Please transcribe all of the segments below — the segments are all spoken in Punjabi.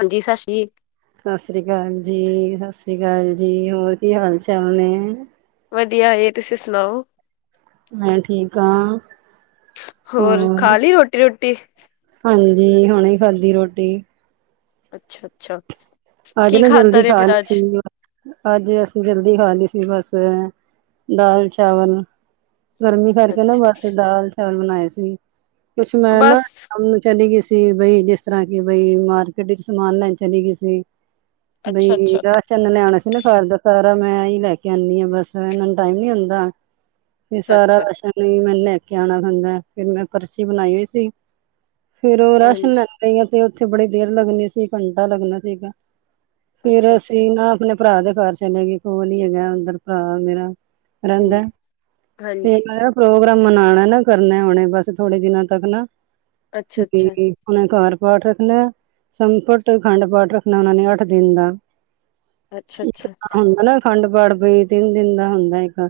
ਹਾਂਜੀ ਸਤਿ ਸ਼੍ਰੀ ਸਤਿ ਸ਼੍ਰੀ ਅਕਾਲ ਜੀ-ਸਤਿ ਸ਼੍ਰੀ ਅਕਾਲ ਜੀ, ਹੋਰ ਕੀ ਹਾਲ ਚਾਲ ਨੇੇ? ਵਧੀਆ ਇਹ ਤੁਸੀਂ ਸੁਣਾਓ? ਮੈਂ ਠੀਕ ਆਂ। ਹੋਰ, ਖਾਲੀ ਰੋਟੀ-ਰੁੱਟੀ? ਹਾਂਜੀ। ਹੁਣੇ ਖਾਦੀ ਰੋਟੀ। ਅੱਛਾ-ਅੱਛਾ। ਅੱਜ ਨਾ ਜਲਦੀ ਖਾ ਲੀਸੀ। ਅੱਜ ਅਸੀਂ ਜਲਦੀ ਖਾਲੀ ਸੀ, ਬਸ। ਦਾਲ-ਚਾਵਲ। ਗਰਮੀ ਕਰਕੇ ਨਾ ਅੱਛਾ ਬਸ ਅੱਛਾ ਦਾਲ-ਚਾਵਲ ਬਣਾਏ ਸੀ, ਕੁਛ ਮੈਂ ਨਾ ਬਸ ਚਲੀ ਗਈ ਸੀ ਬਈ, ਜਿਸ ਤਰ੍ਹਾਂ ਕਿ ਬਈ, ਮਾਰਕੀਟ'ਚ ਸਮਾਨ ਲੈਣ ਚਲੀ ਗਈ ਸੀ। ਦਹੀਂ ਅੱਛਾ ਅੱਛਾ ਵੀਗ ਚੰਨ ਲਿਆਉਣਾ ਸੀ ਨਾ ਘਰ ਦਾ, ਸਾਰਾ ਮੈਂ ਈ ਲੈਕੇ ਆਂਨੀ ਆਂ ਬਸ, ਇਹਨਾ ਨੂੰ ਟਾਈਮ ਨੀ ਹੁੰਦਾ। ਤੇ ਅੱਛਾ ਸਾਰਾ ਅੱਛਾ ਰਾਸ਼ਨ ਮੈਨੰ ਲੈਕੇ ਆਣਾ ਪੈਂਦਾ, ਫਿਰ ਮੈਂ ਪਰਚੀ ਬਣਾਈ ਹੋਈ ਸੀ ਫਿਰ ਉਹ ਰਾਸ਼ਨ ਹਾਂਜੀ ਲੈਗ ਗਈ ਆਂ, ਤੇ ਉੱਥੇ ਬੜੀ ਦੇਰ ਲੱਗਣੀ ਸੀ, ਘੰਟਾ ਲੱਗਣਾ ਸੀਗਾ। ਫਿਰ ਅੱਛਾ ਅੱਛਾ ਅਸੀਂ ਨਾ ਆਪਣੇ ਭਰਾ ਦੇ ਘਰ ਚਲੇ ਗਏ, ਕੋਲ ਹੀ ਹੈਗਾ ਓਧਰ ਭਰਾ ਮੇਰਾ। ਹਮ ਰਹਿੰਦਾ, ਤੇ ਹਾਂਜੀ ਲਾਇਆ ਪ੍ਰੋਗਰਾਮ ਮਨਾਣਾ ਨਾ ਕਰਨੈ ਹੁਣੇ, ਬਸ ਥੋੜੇ ਦਿਨਾਂ ਤੱਕ ਨਾ ਅੱਛਾ ਬੀ ਅੱਛਾ ਓਨਾ ਘਰ ਪਾਠ ਰੱਖਣਾ, ਸੰਪਟ ਅਖੰਡ ਪਾਠ ਰੱਖਣਾ ਉਹਨਾ ਨੇ, ਅੱਠ ਦਿਨ ਦਾ। ਅੱਛਾ ਅੱਛਾ ਹੁੰਦਾ ਨਾ, ਖੰਡ ਪਾਠ ਬਈ ਤਿੰਨ ਦਿਨ ਦਾ ਹੁੰਦਾ, ਇੱਕ।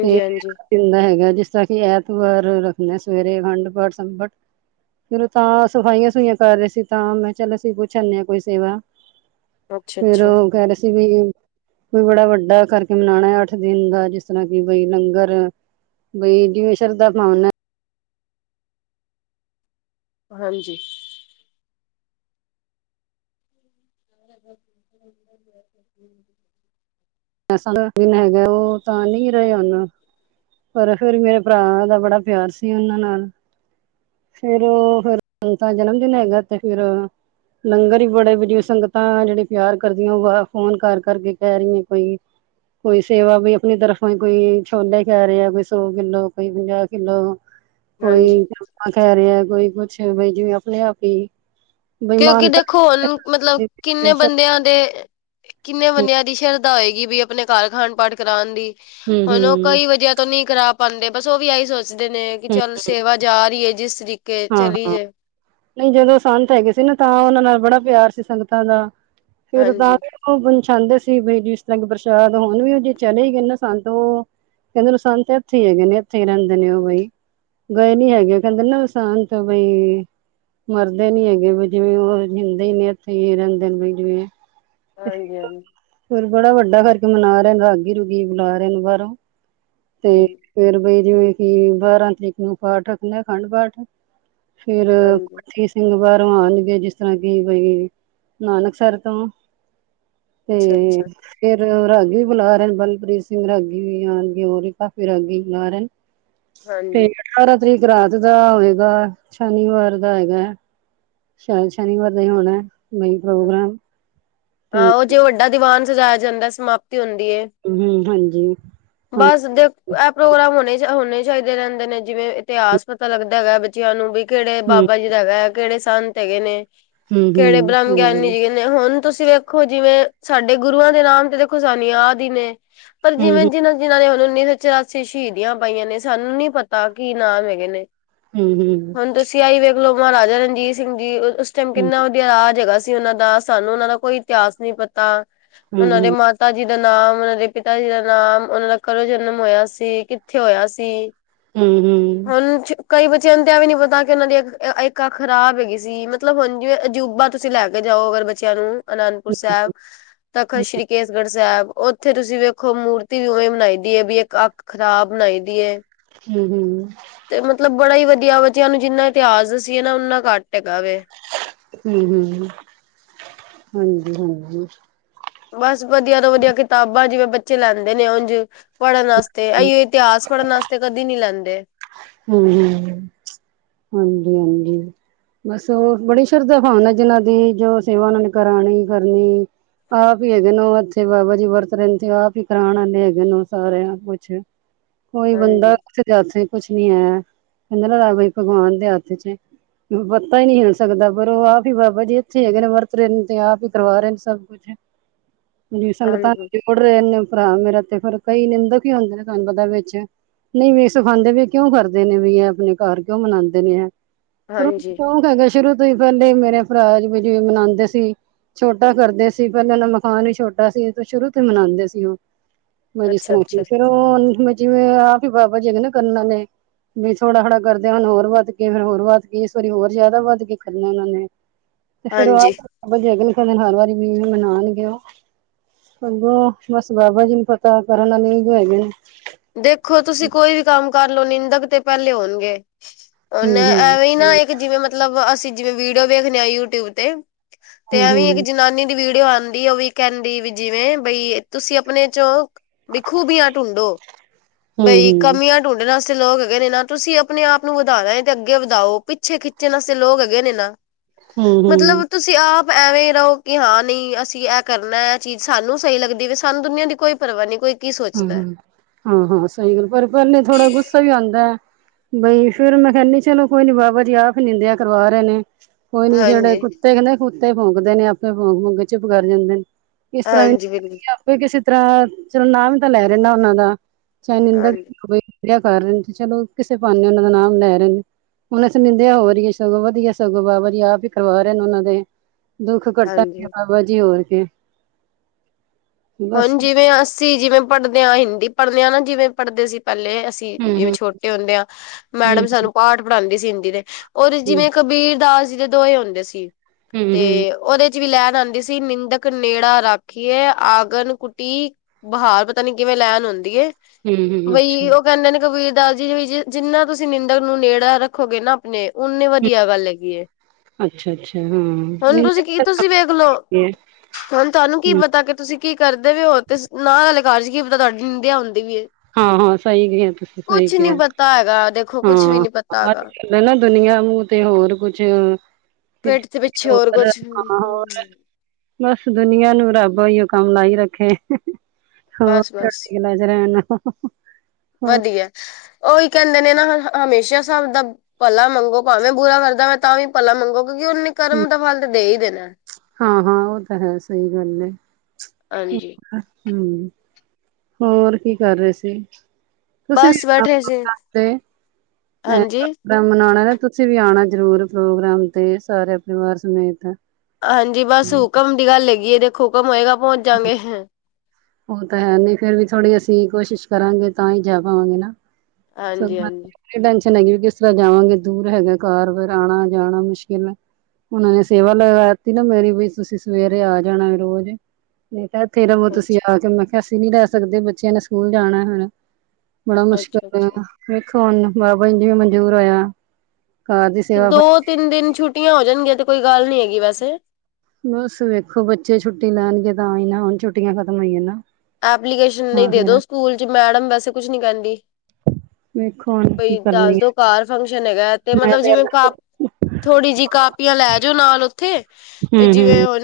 ਤੇ ਦਿਨ ਦਾ ਹੈਗਾ, ਜਿਸ ਤਰ੍ਹਾਂ ਕਿ, ਐਤਵਾਰ ਰੱਖਨੈ, ਸਵੇਰੇ ਅਖੰਡ ਪਾਠ ਸੰਪਟ। ਚਲੋ ਤਾਂ ਸਫਾਈਆਂ-ਸੂਫਈਆਂ ਕਰ ਰਹੇ ਸੀ ਤਾਂ, ਮੈਂ ਚੱਲ ਅਸੀਂ ਪੁੱਛ ਆਂਨੇ ਆ, ਕੋਈ ਸੇਵਾ। ਅੱਛਾ ਫਿਰ ਅੱਛਾ ਉਹ ਕਹਿ ਰਹੇ ਸੀ, ਵੀ ਕੋਈ ਬੜਾ ਵੱਡਾ ਕਰਕੇ ਮਨਾਣਾ ਅੱਠ ਦਿਨ ਦਾ, ਜਿਸ ਤਰ੍ਹਾਂ ਕਿ ਬਈ ਲੰਗਰ ਬਈ, ਜਿਂਵੇ ਸ਼ਰਧਾ-ਭਾਵਨਾ ਏ। ਹਾਂਜੀ। [inaudible] ਐਸਾ ਦਿਨ ਹੈਗਾ, ਉਹ ਤਾਂ ਨਹੀਂ ਰਹੇ ਹੁਨ। ਪਰ, ਫਿਰ ਮੇਰੇ ਭਰਾ ਦਾ ਬੜਾ ਪਿਆਰ ਸੀ, ਉਹਨਾਂ ਨਾਲ। ਫਿਰ ਉਹ, ਫਿਰ ਹੁਣ ਤਾਂ ਜਨਮਦੀਨ ਹੈਗਾ ਤੇ, ਫਿਰ ਲੰਗਰ ਈ ਬੜੇ-ਬੜੀਆ ਸੰਗਤਾਂ ਜਿਹੜੇ ਪਿਆਰ ਕਰਦੀਆਂ, ਉਹ ਫੋਨ ਕਰ-ਕਰਕੇ ਕਹਿ ਰਹੀਆਂ ਕੋਈ। ਕੋਈ ਸੇਵਾ ਵੀ ਆਪਣੀ ਤਰਫੋਂ ਈ ਕੋਈ, ਛੋਲੇ ਕਿਹ ਰਿਹਾ, ਕੋਈ ਸੌ-ਕਿੱਲੋ, ਕੋਈ ਪੰਜਾਹ ਕਿੱਲੋ। ਹਾਂਜੀ ਕੋਈ [inaudible] ਕਹਿ ਰਿਹਾ, ਕੋਈ ਕੁਛ ਬਈ, ਜਿਵੇਂ ਆਪਣੇ ਆਪ ਈ। ਕਿਉਂਕਿ ਦੇਖੋ ਹੁਣ, ਮਤਲਬ, ਕਿੰਨੇ ਹੂੰ, ਬੰਦਿਆਂ ਦੇ ਕਿੰਨੇ ਬੰਨਿਆਂ ਦੀ ਸ਼ਰਧਾ ਹੋਏਗੀ ਵੀ, ਅਪਣੇ ਘਰ ਅਖੰਡ ਪਾਠ ਕਰਾਣ ਦੀ। ਹੂੰ, ਹੁਨ ਉਹ, ਹੂੰ, ਕਈ ਵਜ੍ਹਾ ਤੋਂ ਨਹੀ ਕਰਾ ਪਾਂਦੇ, ਬਸ, ਉਹ ਵੀ ਆਹੀ ਸੋਚ ਦੇ ਨੇ ਕਿ ਹੂੰ, ਚੱਲ ਸੇਵਾ ਜਾਰੀ ਏ ਜਿਸ ਤਰੀਕੇ, ਚਲੀ ਜਾਏ। ਨਈ ਜਦੋਂ ਸੰਤ ਹੈਗੇ ਸੀ ਨਾ, ਤਾਂ ਉਹਨਾਂ ਨਾਲ ਬੜਾ ਪਿਆਰ ਸੀ ਸੰਗਤਾਂ ਦਾ, ਫਿਰ ਤਾਂ ਹਾਂਜੀ ਉਹ ਬਣਛਾਂਦੇ ਸੀ ਬਈ ਜਿਸ ਤਰ੍ਹਾਂ ਕੀ ਪਰਸ਼ਾਦ, ਹੁਣ ਵੀ, ਉਹ ਜੇ ਚਲੇ ਗਏ ਨਾ ਸੰਤ ਉਹ ਕਹਿੰਦੇ ਨੇ ਓ ਸੰਤ ਇੱਥੇ ਹੈਗੇ ਨੇ, ਇੱਥੇ ਈ ਰਹਿੰਦੇ ਨੇ ਉਹ ਬਈ। ਗਏ ਨੀ ਹੈਗੇ, ਕਹਿੰਦੇਨ ਨਾ ਸੰਤ ਬਈ ਮਰਦੇ ਨੀ ਹੈਗੇ, ਵੀ ਜਿਵੇਂ ਉਹ, ਜੀੰਦੇ ਈ ਨੇ ਐਥੇ ਈ ਰਹਿੰਦੇਨ ਬਈ ਜਿਂਵੇ ਹਾਂਜੀ ਹਾਂਜੀ ਫੇਰ ਬੜਾ ਵੱਡਾ ਕਰਕੇ ਮਨਾ ਰਹੇ ਨੇ, ਰ੍ਹਾਗੀ-ਰ੍ਹਗੀ ਬੁਲਾ ਰਹੇ ਨੇ ਬਾਹਰੋਂ। ਤੇ ਹਮ ਫਿਰ ਬਈ ਜਿਵੇਂ ਕਿ, ਬਾਰਾਂ ਤਰੀਕ ਨੂੰ ਪਾਠ ਰੱਖਣਾ, ਅਖੰਡ ਪਾਠ। ਫਿਰ, ਹਾਂਜੀ ਪਾਠੀ ਸਿੰਘ ਬਾਹਰੋਂ ਆਣਗੇ ਜਿਸ ਤਰ੍ਹਾਂ ਕਿ ਬਈ, ਨਾਨ਼ਕਸਰ ਤੋਂ। ਅੱਛਾ ਤੇ ਅੱਛਾ ਫਿਰ, ਰ੍ਹਾਗੀ ਵੀ ਬੁਲਾ ਰਹੇ ਨੇ, ਬਲਪ੍ਰੀਤ ਸਿੰਘ ਰ੍ਹਾਗੀ ਵੀ ਆਣ ਤੇ ਹੋਰ ਈ, ਪਾ ਰ੍ਹਾਗੀ ਬੁਲਾਰੇਨ, ਤੇ ਹਾਂਜੀ ਅਠਾਰਾਂ ਤਰੀਕ ਰਾਤ ਦਾ ਹੋਏਗਾ, ਸ਼ਨੀਵਾਰ ਦਾ ਹੈਗਾ। ਸ਼ਾਇਦ ਸ਼ਨੀਵਾਰ ਦਾ ਹੋਣੈ, ਮਈ ਪ੍ਰੋਗਰਾਮ। ਤੇ ਹਾਂ ਉਹ ਜੇ ਵੱਡਾ ਦੀਵਾਨ ਸਜਾਇਆ ਜਾਂਦਾ ਸਮਾਪਤੀ ਹੁੰਦੀ ਏ। ਹੂੰ ਹਾਂਜੀ। ਹਾਂ ਬਸ ਦੇ ਇਹ ਪ੍ਰੋਗਰਾਮ ਹੋਣੇ 'ਚ ਹੋਣੇ ਚਾਈਦੇ ਰਹਿੰਦੇ ਨੇ ਜਿਵੇਂ ਇਤਿਹਾਸ ਪਤਾ ਲੱਗਦਾ ਹੈਗਾ ਅ ਬਚੇ ਬੱਚਿਆਂ ਨੂੰ ਵੀ ਕਿਹੜੇ ਹਮ ਬਾਬਾ ਜੀ ਦਾ ਹੈਗਾ ਐ, ਕਿਹੜੇ ਸੰਤ ਹੈਗੇ ਨੇ, ਹਮ ਕਿਹੜੇ ਹਮ ਬ੍ਰਹਮ ਸਹੀ ਗਿਆਨੀ ਗੱਲ ਜੀ ਹੁਣ ਤੁਸੀਂ ਵੇਖੋ ਜਿਵੇਂ ਸਾਡੇ ਗੁਰੂਆਂ ਦੇ ਨਾਮ ਤੇ ਦੇਖੋ ਸਾਨੂੰ ਯਾਦ ਈ ਨੇ। ਪਰ ਜਿਵੇਂ ਹਮ ਜਿੰਨਾ ਜਿਨ੍ਹਾਂ ਨੇ ਹੁਣ ਉੱਨੀ ਸੌ ਚੁਰਾਸੀ ਸ਼ਹੀਦੀਆਂ ਪਾਈਆਂ ਨੇ ਸਾਨੂੰ ਨੀ ਪਤਾ ਕੀ ਨਾਮ ਹੈਗੇ ਨੇ। ਹੂੰ, ਹੂੰ। ਹੁਣ ਤੁਸੀਂ ਆਈ ਵੇਖਲੋ ਮਹਾਰਾਜ਼ਾ ਰਣਜੀਤ ਸਿੰਘ ਜੀ, ਅ ਉਸ ਟਾਈਮ ਹੂੰ, ਕਿੰਨਾ ਰਾਜ ਹੈਗਾ ਸੀ ਉਹਨਾਂ ਦਾ, ਸਾਨੂੰ ਉਹਨਾਂ ਦਾ ਕੋਈ ਇਤੀਹਾਸ ਨਹੀ ਪਤਾ, ਹੂੰ, ਉਹਨਾਂ ਦੇ ਹੂੰ, ਮਾ ਮਾਤਾ ਜੀ ਦਾ ਨਾਮ, ਉਹਨਾਂ ਦੇ ਪਿਤਾ ਜੀ ਦਾ ਨਾਮ ਉਹਨਾਂ ਦਾ ਕਦੋਂ ਜਨਮ ਹੋਇਆ ਸੀ, ਕਿੱਥੇ ਹੋਇਆ ਸੀ। ਹੂੰ- ਹੂੰ ਹੁਣ ਕਈ ਬੱਚਿਆਂ ਨੂੰ ਤਾਂ ਇਹ ਵੀ ਨੀ ਪਤਾ ਕਿ ਉਹਨਾਂ ਦੀ ਇਕ ਅ ਇਕ ਅੱਖ ਖਰਾਬ ਹੈਗੀ ਸੀ ਮਤਲਬ ਹੁਣ ਜਿਵੇਂ ਅਜੂਬਾ ਤੁਸ ਤੁਸੀਂ ਲੈ ਕੇ ਜਾਓ ਅਗਰ ਬੱਚਿਆਂ ਨੂੰ। ਅਨੰਦਪੁਰ ਸਾਹਿਬ, ਤਖਤ ਸ਼੍ਰੀ ਕੇਸਗੜ੍ਹ ਸਾਹਿਬ ਉੱਥੇ ਤੁਸੀਂ ਵੇਖੋ ਮੂਰਤ ਮੂਰਤੀ ਵੀ ਉਵੇਂ ਬਣਾਈ ਦੀ ਏ ਵੀ ਇੱਕ ਅੱਖ ਖ਼ਰਾਬ ਬਣਾਈ ਦੀ ਏ। ਹੂੰ -ਹੂੰ ਤੇ ਮਤਲਬ ਬੜਾ ਈ ਵਧੀਆ ਉਹਨੂੰ ਜਿੰਨਾ ਇਤਿਹਾਸ ਦਸੀਏ ਨਾ ਉਨਾ ਘੱਟ ਹੈਗਾ ਵੇ। ਹੂੰ -ਹੂੰ, ਹੂੰ, ਹਾਂਜੀ-ਹਾਂਜੀ। ਬਸ ਵਧੀਆ ਤੋਂ ਵਧੀਆ ਕਿਤਾਬਾਂ ਜਿਵੇਂ ਬੱਚੇ ਲੈਂਦੇ ਨੇ ਉੰਝ ਪੜ੍ਹਨ ਵਾਸਤੇ, ਇਹੀਓ ਇਤਿਹਾਸ ਪੜ੍ਹਨ ਵਸਤੇ ਕਦੇ ਨੀ ਲੈਂਦੇ। ਹੂੰ -ਹੂੰ, ਹਾਂਜੀ-ਹਾਂਜੀ। ਬਸ ਉਹ ਬੜੀ ਸ਼ਰਧਾ ਭਾਵਨਾ ਜਿਨਾਂ ਦੀ ਜੋ ਸੇਵਾ ਉਹਨਾਂ ਨੇ ਕਰਾਉਣੀ ਕਰਨੀ। ਆਪ ਈ ਹੈਗੇ ਨੇ ਇੱਥੇ ਬਾਬਾ ਜੀ ਵਰਤ ਰਹਿੰਦੇ ਆ ਕੀ ਕਰਾਉਣ ਆਉਦੇ ਹੈਗੇ ਨੇ ਸਾਰਿਆਂ ਕੁਛ। [inaudible] ਕੋਈ ਬੰਦਾ ਹਾਂਜੀ ਕਿਸੇ ਦੇ ਹੱਥ 'ਚ ਕੁਛ ਨੀ ਕਹਿੰਦਾ ਨਾ ਰਾਵਈ ਭਗਵਾਨ ਦੇ ਹੱਥ 'ਚ ਨੇ। ਪਤਾ ਈ ਨੀ ਹੁਣ ਸਕਦਾ ਪਰ ਉਹ ਆਪ ਈ ਬਾਬਾ ਜੀ ਇੱਥੇ ਹੈਗੇ ਨੇ ਵਰਤ ਰੇਅ ਨੇ ਤੇ ਆਪ ਈ ਕਰਵਾ ਰੇ ਨੇ ਸਭ ਕੁਛ। [inaudible] ਜੀ ਸੰਗਤਾਂ ਹਾਂਜੀ ਉੱੜ ਰਿਹਾ ਨੇ ਭਰਾ ਮੇਰਾ ਤੇ ਫੇਰ ਕਈ ਨਿੰਦਕ ਈ ਹੁੰਦੇ ਨੇ ਤੁਹਾਨੂੰ ਪਤਾ ਵਿੱਚ, ਨਈ ਵੇਖ ਸਿਖਾਂਉਦੇ ਵੀ ਕਿਉਂ ਕਰਦੇ ਨੇ ਵੀ ਇਹ ਆਪਣੇ ਘਰ ਕਿਉਂ ਮਨਾਂਉਦੇ ਨੇ, ਫਿਰ ਹਾਂਜੀ [inaudible] ਸ਼ੁਰੂ ਤੋਂ ਈ ਪਹਿਲੇ ਮੇਰੇ ਭਰਾ ਜੀ ਮਨਾਉਂਦੇ ਸੀ। ਛੋਟਾ ਕਰਦੇ ਸੀ ਪਹਿਲਾਂ ਇੰਨਾ ਮਕਾਨ ਵੀ ਛੋਟਾ ਸੀ ਤੇ ਸ਼ੁਰੂ ਤੋਂ ਮਨਾਂਉਦੇ ਸੀ ਉਹ। ਮੀ ਅੱਛਾ ਅੱਛਾ ਸੁਣਾ ਫੇਰ ਉਹ ਮ ਜ ਆਪੀ ਬਾਬਾ ਜੀ ਹੈਗੇ ਨੇ ਕਰਨ ਅਲੇ [unintelligible] ਵੀ ਥੋੜਾ-ਥੋੜਾ ਕਰਦੇ ਹੁਣ ਹੋਰ ਵੱਧ ਕੇ ਫਿਰ ਹੋਰ ਵੱਧ ਕੇ ਇਸ ਵਾਰੀ ਹੋਰ ਜ਼ਿਆਦਾ ਵੱਧ ਕੇ ਕਰਨਾ ਉਹਨਾਂ ਨੇ। ਤੇ ਫੇਰ ਐਹ ਹਾਂਜੀ ਬਾਬਾ ਜੀ ਹੈਗੇ ਨੇ ਫਿਰ ਮੈਨੂੰ ਹਰ ਵਾਰੀ ਵੀ ਮਨਾਣਾ ਲੱਗੇਗਾ। ਅ ਬਸ ਬਾਬਾ ਜੀ ਨੂੰ ਪਤਾ ਕਰਨ ਕਰਨ ਵਾਲੇ ਹੀ ਹੈਗੇ ਨੇ। ਦੇਖੋ ਤੁਸੀਂ ਕੋਈ ਵੀ ਕੰਮ ਕਰਲੋ ਨਿੰਦਕ ਤੇ ਪਹਿਲੇ ਹੋਣਗੇ। ਉਹਨੇ ਹੂੰ-ਹੂੰ, ਐਵੀ ਨਾ ਇੱਕ ਜਿਵੇਂ ਮਤਲਬ ਅਸੀਂ ਜਿਵੇਂ ਵੀਡੀਓ ਵੇਖਣੇ ਆ ਯੂਟਿਊਬ ਤੇ ਤੇ ਐਵੀ ਇੱਕ ਹੂੰ-ਹੂੰ, ਜਨਾਨੀ ਦੀ ਵੀਡੀਓ ਆਂਉਦੀ ਦੀ ਉਵੀ ਕਹਿੰਦੀ ਵੀ ਜਿਵੇਂ, ਬਈ ਤੁਸੀਂ ਆਪਣੇ ਚੋਂ ਬ ਖੂਬੀਆਂ ਢੂੰਡੋ। ਬਈ ਹੂੰ-ਹੂੰ, ਕਮੀਆ ਢੂੰਡਣ ਵਾਸਤੇ ਲੋਕ ਹੈਗੇ ਨੇ ਨਾ ਤੁਸੀਂ ਆਪਣੇ ਆਪ ਨੂੰ ਵਧਾਣਾ ਏ ਤੇ ਅੱਗੇ ਵਧਾਓ, ਪਿੱਛੇ ਖਿੱਚਣ ਵਾਸਤੇ ਲੋਕ ਹੈਗੇ ਨੇ ਨਾ। ਹੂੰ-ਹੂੰ, ਮਤਲਬ ਤ ਤੁਸੀਂ ਆਪ ਐਵੇਂ ਰਹੋ ਕਿ ਹਾਂ ਨਈ ਅਸੀਂ ਐਹ ਕਰਨਾ ਇਹ ਚੀਜ਼ ਸਾਨੂੰ ਸਹੀ ਲੱਗਦੀ ਵੀ ਸਾਨੂੰ ਦੁਨੀਆਂ ਦੀ ਕੋਈ ਪਰਵਾਹ ਨੀ, ਕੋਈ ਕੀ ਸੋਚਦਾ ਐ। ਹੂੰ-ਹੂੰ। ਹਾਂ-ਹਾਂ ਸਹੀ ਗੱਲ ਪਰ ਪਹਿਲੇ ਥੋੜਾ ਗੁੱਸਾ ਵੀ ਆਂਉਦਾ ਅ। ਬਈ ਫੇਰ ਮੈਂ ਕਹਿੰਦੀ ਚਲੋ ਕੋਈ ਨੀ ਬਾਬਾ ਜੀ ਆਪ ਨਿੰਦਿਆ ਕਰਵਾ ਰਹੇ ਨੇ। ਕੋਈ ਨੀ ਜਿਹੜੇ ਹਾਂਜੀ ਕੁੱਤੇ ਨੇ ਕੁੱਤੇ ਭੋਂਕਦੇ ਨੇ ਆਪੇ ਭੋਂਕ ਭੂਂਕ ਕੇ ਚੁਪ ਕਰ ਜਾਂਦੇ ਨੇ। ਕਿਸ ਤਰ੍ਹਾਂ ਵੀ ਹਾਂਜੀ ਬਿਲਕੁਲ ਆਪੀ ਕਿਸੀ ਤਰ੍ਹਾਂ ਚਲੋ ਨਾਮ ਤਾਂ ਲੈ ਰਹੇ ਨਾ ਉਹਨਾਂ ਦਾ। ਚਾਹੇ ਨਿੰਦਾ ਹਾਂਜੀ ਕਰਨੀ ਹੋਵੇ ਕਰ ਰਹੇ ਨੇ ਚਲੋ ਕਿਸੇ ਬਹਾਨੇ ਉਹਨਾਂ ਦਾ ਨਾਮ ਲੈ ਰਹੇ ਨੇ। ਹੁਣ ਅਸੀ ਨਿੰਦਿਆ ਹੋ ਰਹੀਏ ਚਲੋ ਵਧੀਆ ਸਗੋਂ ਬਾਬਾ ਜੀ ਆਪ ਈ ਕਰਵਾ ਰਹੇ ਨੇ ਉਹਨਾਂ ਦੇ। ਦੁੱਖ ਕੱਟਣਗੇ ਹਾਂਜੀ। ਬਾਬਾ ਜੀ, ਹੋਰ ਕੀ। ਹੁਣ ਜਿਵੇਂ ਅਸੀਂ ਜਿਵੇਂ ਪੜ੍ਹਦੇ ਆ ਹਿੰਦੀ ਪੜ੍ਹਨੇ ਆ ਨਾ ਜਿਵੇਂ ਪੜ੍ਹਦੇ ਸੀ ਪਹਿਲੇ ਅਸੀ ਜਿਵੇਂ ਹੂੰ-ਹੂੰ, ਛੋਟੇ ਹੁੰਦੇ ਆ ਮੈਡਮ ਹੂੰ-ਹੂੰ, ਸਾਨੂੰ ਪਾਠ ਪੜ੍ਹਾਂਦੀ ਸੀ ਹਿੰਦੀ ਦੇ ਔਰ ਜਿਵੇਂ ਕਬੀਰ ਦਾਸ ਜੀ ਦੇ ਦੋਹੇ ਹੁੰਦੇ ਸੀ, ਹੂੰ-ਹੂੰ, ਤੇ ਉਹਦੇ ਜਿਵੀ ਲਈਨ ਆਂਦੀ ਸੀ ਕੇ ਨਿੰਦਕ ਨੇੜਾ ਰਾਖੀਏ ਆ ਗਨ ਕੁੱਟੀ ਬਹਾਵ ਪਤਾ ਨੀ ਕਿਵੇਂ ਲਈਨ ਹੁੰਦੀ ਏ, ਹੂੰ-ਹੂੰ ਬਈ ਅੱਛਾ। ਉਹ ਕਹਿੰਦੇ ਨੇ ਕਬੀਰ ਦਾ ਜੀ ਜਿੰਨਾ ਤੁਸੀਂ ਨਿੰਦਕ ਨੂੰ ਨੇੜਾ ਰੱਖੋਗੇ ਨਾ ਆਪਣੇ ਓਨੇ ਵਧੀਆ ਗੱਲ ਹੈਗੀ ਐ। ਅੱਛਾ-ਅੱਛਾ ਤੁਸੀਂ ਵੇਖ ਲਓ [unintelligible] ਹਾਂ ਹੁਣ ਤੁਹਾਨੂੰ ਕੀ ਹਮ, ਪਤਾ ਕਿ ਤੁਸੀਂ ਕੀ ਕਰਦੇ ਵੇ ਓ ਤੇ ਨਾ ਆਲੇ ਕਰ 'ਚ ਕੀ ਪਤਾ ਤੁਹਾਡੀ ਨਿੰਦਿਆ ਹੁੰਦੀ ਪੀ ਏ। ਹਾਂ-ਹਾਂ ਸਹੀ ਕਿਹਾ ਤੁਸੀਂ ਸਈ ਕੁਛ ਨੀ ਕਿਹਾ, ਪਤਾ ਹੈਗਾ ਦੇਖੋ ਕੁਛ ਵੀ ਹਾਂ। ਨੀ ਪਤਾ ਹੈਗਾ ਏ ਨਾ ਦੁਨੀਆਂ ਨੂੰ ਤੇ ਹੋਰ ਕੁਛ ਪੇਟ ਦੇ ਪਿੱਛੇ ਹੋਰ ਕੁਛ [unintelligible] ਬਸ ਦੁਨੀਆਂ ਨੂੰ ਰੱਬ ਅਈਓ ਕੰਮ ਲਾਈ ਰੱਖੇ। ਹੋਰ ਬਸ-ਬਸ [unintelligible] ਵਧੀਐ ਉਹੀ ਕਹਿੰਦੇ ਨੇ ਨਾ ਹਮੇਸ਼ਾ ਸਾਬ ਦਾ ਭਲਾ ਮੰਗੋ ਭਾਵੇਂ ਬੁਰਾ ਕਰਦਾ ਐ ਤਾਂ ਵੀ ਭਲਾ ਮੰਗੋ। ਕਿਉਕਿ ਉਹਨੇ ਕਰਮ ਦਾ ਫਲ ਤਾਂ ਦੇ ਈ ਦੇਣਾ। ਹਾਂ-ਹਾਂ ਉਹ ਤਾਂ ਹੈ ਸਈ ਗੱਲ ਏ। ਹਾਂਜੀ ਹੂੰ, ਹੋਰ ਕੀ ਕਰ ਰੇ ਸੀ? ਤੁਸੀ ਬਸ [unintelligible] ਬੈਠੇ ਸੀ ਵੀ ਅ ਹਾਂਜੀ। ਪ੍ਰੋਗਰਾਮ ਬਨਾਣਾ ਨਾ ਤੁਸੀਂ ਵੀ ਆਂਣਾ ਜ਼ਰੂਰ ਪ੍ਰੋਗਰਾਮ ਤੇ ਸਾਰੇ ਪਰਿਵਾਰ ਸਮੇਤ। ਹਾਂਜੀ ਬਸ ਹੁਕਮ ਦੀ ਗੱਲ ਹੈਗੀ ਏ ਦੇਖੋ ਹੁਕਮ ਹੋਏਗਾ ਪਹੁੰਚ ਜਾਂਗੇ। ਉਹ ਤਾਂ ਹੈ ਨਈ ਫੇਰ ਵੀ ਥੋੜ੍ਹੀ ਅਸੀਂ ਕੋਸ਼ਿਸ਼ ਕਰਾਂਗੇ ਤਾਂ ਈ ਜਾ ਪਾਵਾਂਗੇ ਨਾ। ਹਾਂਜੀ-ਹਾਂਜੀ। ਏ ਟੇਂਸ਼ਨ ਹੈਗੀ ਵੀ ਕਿਸ ਤਰ੍ਹਾਂ ਜਾਵਾਂਗੇ ਦੂਰ ਹੈਗਾ ਕਾਰ ਵਿਚ ਆਣਾ-ਜਾਣਾ ਮੁਸ਼ਕਿਲ ਐ। ਉਹਨਾਂ ਨੇ ਸੇਵਾ ਲਗਾ ਦਿੱਤੀ ਨਾ ਮੇਰੀ ਵੀ ਤੁਸੀਂ ਸਵੇਰੇ ਆ ਜਾਣਾ ਰੋਜ਼। ਨਹੀਂ ਤਾਂ ਐਥੇ ਰਵੋ ਤੁਸੀਂ ਆ ਕੇ ਮੈਂ ਅਸੀਂ ਨੀ ਰੈ ਸਕਦੇ ਬੱਚਿਆਂ ਨੇ ਸਕੂਲ ਜਾਣਾ ਹਣ, ਬੜਾ ਮੁਸ਼ਕਿਲ ਅੱਛਾ-ਅੱਛਾ-ਅੱਛਾ ਵੇਖੋ ਹੁਣ, ਬਾਬਾ ਜੀ ਨੂੰ ਜਿਵੇੰ ਮਨਜੂਰ ਹੋਇਆ! ਕਾਰ ਦੀ ਸੇਵਾ ਫ ਦੋ-ਤਿੰਨ ਦਿਨ ਛੁੱਟੀਆਂ ਹੋ ਜਾਣਗੀਆਂ ਤੇ ਕੋਈ ਗੱਲ ਨੀ ਹੈਗੀ ਵੈਸੇ ਬਸ ਵੇਖੋ ਬੱਚੇ ਛੁੱਟੀ ਲੈਣਗੇ ਤਾਂ ਹੀ ਨਾ, ਹੁਣ ਛੁੱਟੀਆਂ ਖ਼ਤਮ ਹੋਈਆਂ ਨਾ! ਐਪਲੀਕੇਸ਼ਨ ਲਯੀ ਹਾਂ ਦੇ ਫਿਰ ਦੋ ਸਕੂਲ ਚ! ਮੈਡਮ ਵੈਸੇ ਕੁਛ ਨੀ ਕਹਿੰਦੀ ਮ [inaudible] ਭਈ ਦੱਸ ਦੋ ਘਰ ਫੰਕਸ਼ਨ ਹੈਗਾ, ਤੇ ਹੈ ਮੈਂ ਮਤਲਬ ਜਿਵੇਂ ਕ ਥੋੜ੍ਹੀ ਜਿਹੀ ਕਾਪੀਆਂ ਲੈ ਜਾਓ ਨਾਲ ਉੱਥੇ ਤੇ ਹੂੰ ਜਿਵੇਂ ਹੂੰ ਹੁਣ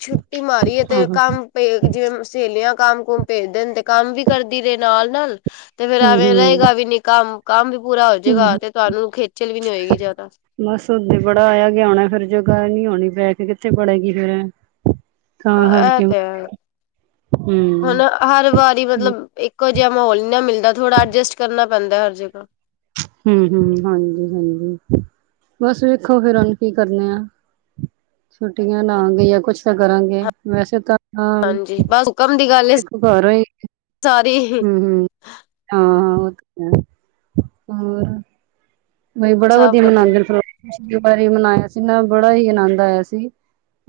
ਛੁੱਟੀ ਮਾਰੀਏ ਤੇ ਹਾਂ ਹਾਂ ਕੰਮ ਜਿਵੇਂ ਸਹੇਲੀਆਂ ਕੰਮ ਕੁਮ ਭੇਜਦੇ, ਤੇ ਕੰਮ ਵੀ ਕਰਦੀ ਰਹੇ ਨਾਲ-ਨਾਲ ਤੇ ਫੇਰ ਐਵੇਂ ਹੂੰ-ਹੂੰ, ਰਹੇਗਾ ਵੀ ਨੀ ਕੰਮ, ਕੰਮ ਵੀ ਪੂਰਾ ਹੋ ਜਾਏਗਾ, ਹੂੰ-ਹੂੰ। ਤੇ ਤੁਹਾਨੂੰ ਖੇਚਲ ਵੀ ਨੀ ਹੋਏਗੀ ਜਿਆਦਾ! ਬਸ ਉੱਦੋ ਬੜਾ ਆਇਆ ਗਿਆ ਹੋਣਾ, ਫੇਰ ਜਗਾ ਨੀ ਹੋਣੀ, ਬੈਗ ਕਿੱਥੇ ਬੜੇਗੀ ਫੇਰ ਹਾਂ ਇਹ ਤੇ ਹੈ ਹੁਣ [unintelligible] ਹਰ ਵਾਰੀ ਮਤਲਬ, ਇੱਕੋ ਜਿਹਾ ਮਾਹੌਲ ਨਾ ਮਿਲਦਾ! ਥੋੜਾ ਐਡਜਸਟ ਕਰਨਾ ਪੈਂਦਾ ਹਰ ਜਗ੍ਹਾ ਹੂੰ ਹੂੰ ਹੂੰ, ਹਾਂਜੀ, ਬਸ ਵੇਖੋ ਫੇਰ ਹੁਣ ਕੀ ਕਰਨੇ ਆ! ਛੁੱਟੀਆਂ ਲਾਂਗੇ, ਜਾਂ ਕੁਛ ਤਾਂ ਕਰਾਂਗੇ, ਵੈਸੇ ਤਾਂ ਹਾਂ ਹਾਂਜੀ! ਬਸ ਹੁਕਮ ਦੀ ਗੱਲ ਏ ਸਾਰੀ ਹਮ! ਹਾਂ, ਹਾਂ ਉਹ ਤੇ ਹੋਰ ਬਈ ਬੜਾ ਵਧੀਆ ਮਨਾਉਂਦੇ ਫਿਰੋ ਵਾਰੀ ਮਨਾਇਆ ਸੀ ਨਾ ਬੜਾ ਹੀ ਆਨੰਦ ਆਇਆ ਸੀ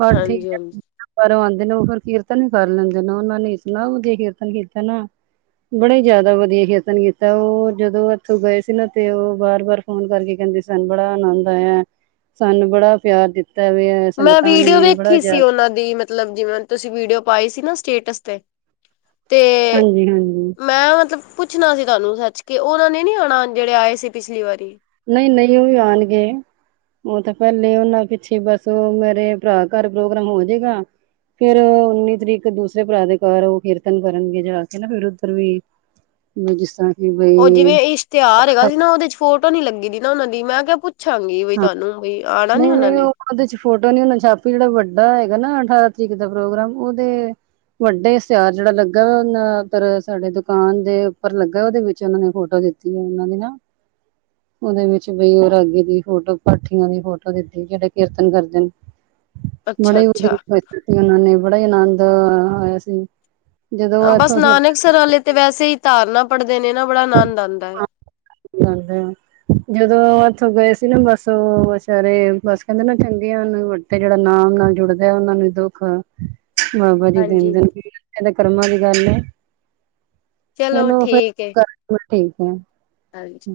ਹੋਰ ਠੀਕ ਹਾਂਜੀ ਹਾਂਜੀ ਹੈ। ਬਾਰੋ ਆਉਂਦੇ ਨੇ ਉਹ, ਫਿਰ ਕੀਰਤਨ ਵੀ ਕਰ ਲੈਂਦੇ ਨੇ, ਉਹਨਾਂ ਨੇ ਇਤਨਾ ਵਾਦੀਆਂ ਕੀਰਤਨ ਕੀਤਾ ਨਾ ਬੜਾ ਹੀ ਜ਼ਿਆਦਾ ਵਧੀਆ ਕੀਰਤਨ ਕੀਤਾ, ਉਹ ਜਦੋਂ ਇੱਥੋਂ ਗਏ ਸੀ ਨਾ, ਤੇ ਉਹ ਬਾਰ-ਬਾਰ ਫੋਨ ਕਰਕੇ ਕਹਿੰਦੇ, ਸਾਨੂੰ ਬੜਾ ਆਨੰਦ ਆਇਆ, ਸਾਨੂੰ ਬੜਾ ਪਿਆਰ ਦਿੱਤਾ ਵੀ ਮੈਂ ਸੰਗਤਾਂ ਨੇ ਵੀਡੀਓ ਬੜਾ ਵੇਖੀ ਸੀ, ਜ਼ਿਆਦਾ ਉਹਨਾਂ ਦੀ ਮਤਲਬ, ਜਿਵੇਂ ਤੁਸੀਂ ਵੀਡੀਓ ਪਾਈ ਸੀ, ਨਾ ਸਟੇਟਸ ਤੇ ਤੇ, ਹਾਂਜੀ ਹਾਂਜੀ ਮੈਂ ਮਤਲਬ ਪੁੱਛਣਾ ਸੀ ਤੁਹਾਨੂੰ, ਸੱਚ, ਕੇ ਉਹਨਾਂ ਨੇ ਨੀ ਆਉਣਾ, ਜਿਹੜੇ ਆਏ ਸੀ, ਪਿਛਲੀ ਵਾਰੀ ਨਹੀਂ ਨਹੀਂ, ਉਹ ਵੀ ਆਉਣਗੇ ਉਹ ਤਾਂ ਪਹਿਲੇ, ਉਹਨਾਂ ਪਿੱਛੇ ਬਸ, ੳ ਮੇਰੇ ਭਰਾ ਘਰ, ਪ੍ਰੋਗਰਾਮ ਹੋ ਜਾਏਗਾ ਫੇਰ ਉੱਨੀ ਤਰੀਕ, ਦੂਸਰੇ ਭਰਾ ਦੇ ਘਰ, ਉਹ ਕੀਰਤਨ ਕਰਨਗੇ ਜਾ ਕੇ, ਫਿਰ ਉੱਧਰ ਵੀ ਨੀ, ਜਿਸ ਤਰਾ ਉਹ ਜਿਵੇਂ ਇਸ਼ਤਿਹਾਰ ਹੈਗਾ ਸੀ, ਨਾ ਉਹਦੇ ਚ ਫੋਟੋ ਨੀ ਲੱਗੀ ਦੀ ਨਾ ਉਹਨਾ ਦੀ, ਮੈਂ ਕਿਹਾ ਪੁੱਛ ਪੁਛਾ ਗੀ ਬਈ ਤੁਹਾਨੂੰ ਵੀ, ਆਣਾ ਨੀ ਨਹੀਂ ਉਹਨਾਂ ਨਹੀਂ ਉਹ ਨੇ? ਉਹਦੇ ਚ ਫੋਟੋ ਨੀ ਉਹਨਾਂ ਛਾਪੀ, ਜਿਹੜਾ ਵੱਡਾ ਹੈਗਾ ਨਾ ਅਠਾਰਾਂ ਤਰੀਕ ਦਾ ਪ੍ਰੋਗਰਾਮ, ਉਹਦੇ ਵੱਡੇ ਇਸ਼ਤਿਆਰ ਜਿਹੜਾ ਲੱਗਾ, ਉਦਰ ਸਾਡੇ ਦੁਕਾਨ ਦੇ ਉੱਪਰ ਲੱਗਾ, ਉਹਦੇ ਵਿੱਚ ਉਹਨਾਂ ਨੇ ਫੋਟੋ ਦਿੱਤੀ ਤੇ, ਉਹਨਾਂ ਨੇ ਨਾ [inaudible] ਉਹਦੇ ਵਿੱਚ ਬਈ, ਹੋਰ ਆਗੇ ਦੀ ਫੋਟੋ ਪਾਠੀਆਂ, ਦੀ ਫੋਟੋ ਦਿੱਤੀ, ਜਿਹੜੇ ਕੀਰਤਨ ਕਰਦੇ ਨੇ ਬੜੇ ਅੱਛਾ ਹੀ ਉਦੇ ਅੱਛਾ ਤੇ, ਉਹਨਾਂ ਨੇ ਬੜਾ ਹੀ, ਆਨੰਦ, ਆਇਆ ਸੀ ਜਦੋਂ ਬਸ ਇੱਥੋਂ ਕੀਰਤਨ ਨਾਨਕਸਰ ਵਾਲੇ, ਤੇ ਵੈਸੇ ਹੀ ਧਾਰਨਾ ਪੜ੍ਹਦੇ ਨੇ ਨਾ, ਬੜਾ ਆਨੰਦ ਆਉਂਦਾ ਏ [inaudible] ਜਦੋ ਏਥੋਂ ਗਏ ਸੀ ਨਾ ਬਸ ਓ ਵਿਚਾਰੇ ਬਸ ਕਹਿੰਦੇ ਨਾ ਚੰਗੇ ਹਨ, ਵੱ ਤੇ ਜਿਹੜਾ ਨਾਮ ਨਾਲ ਜੁੜਦਾ ਓਹਨਾਂ ਨੂੰ ਦੁੱਖ ਬਾਬਾ ਜੀ ਹਾਂਜੀ ਕਹਿੰਦੇ ਏ ਤਾਂ ਕਰਮਾਂ ਦੀ ਗੱਲ ਐ ਚਲੋ ਫਿਰ ਠੀਕ ਹੈ ਤੂੰ ਠੀਕ ਐਂ। ਹਾਂਜੀ।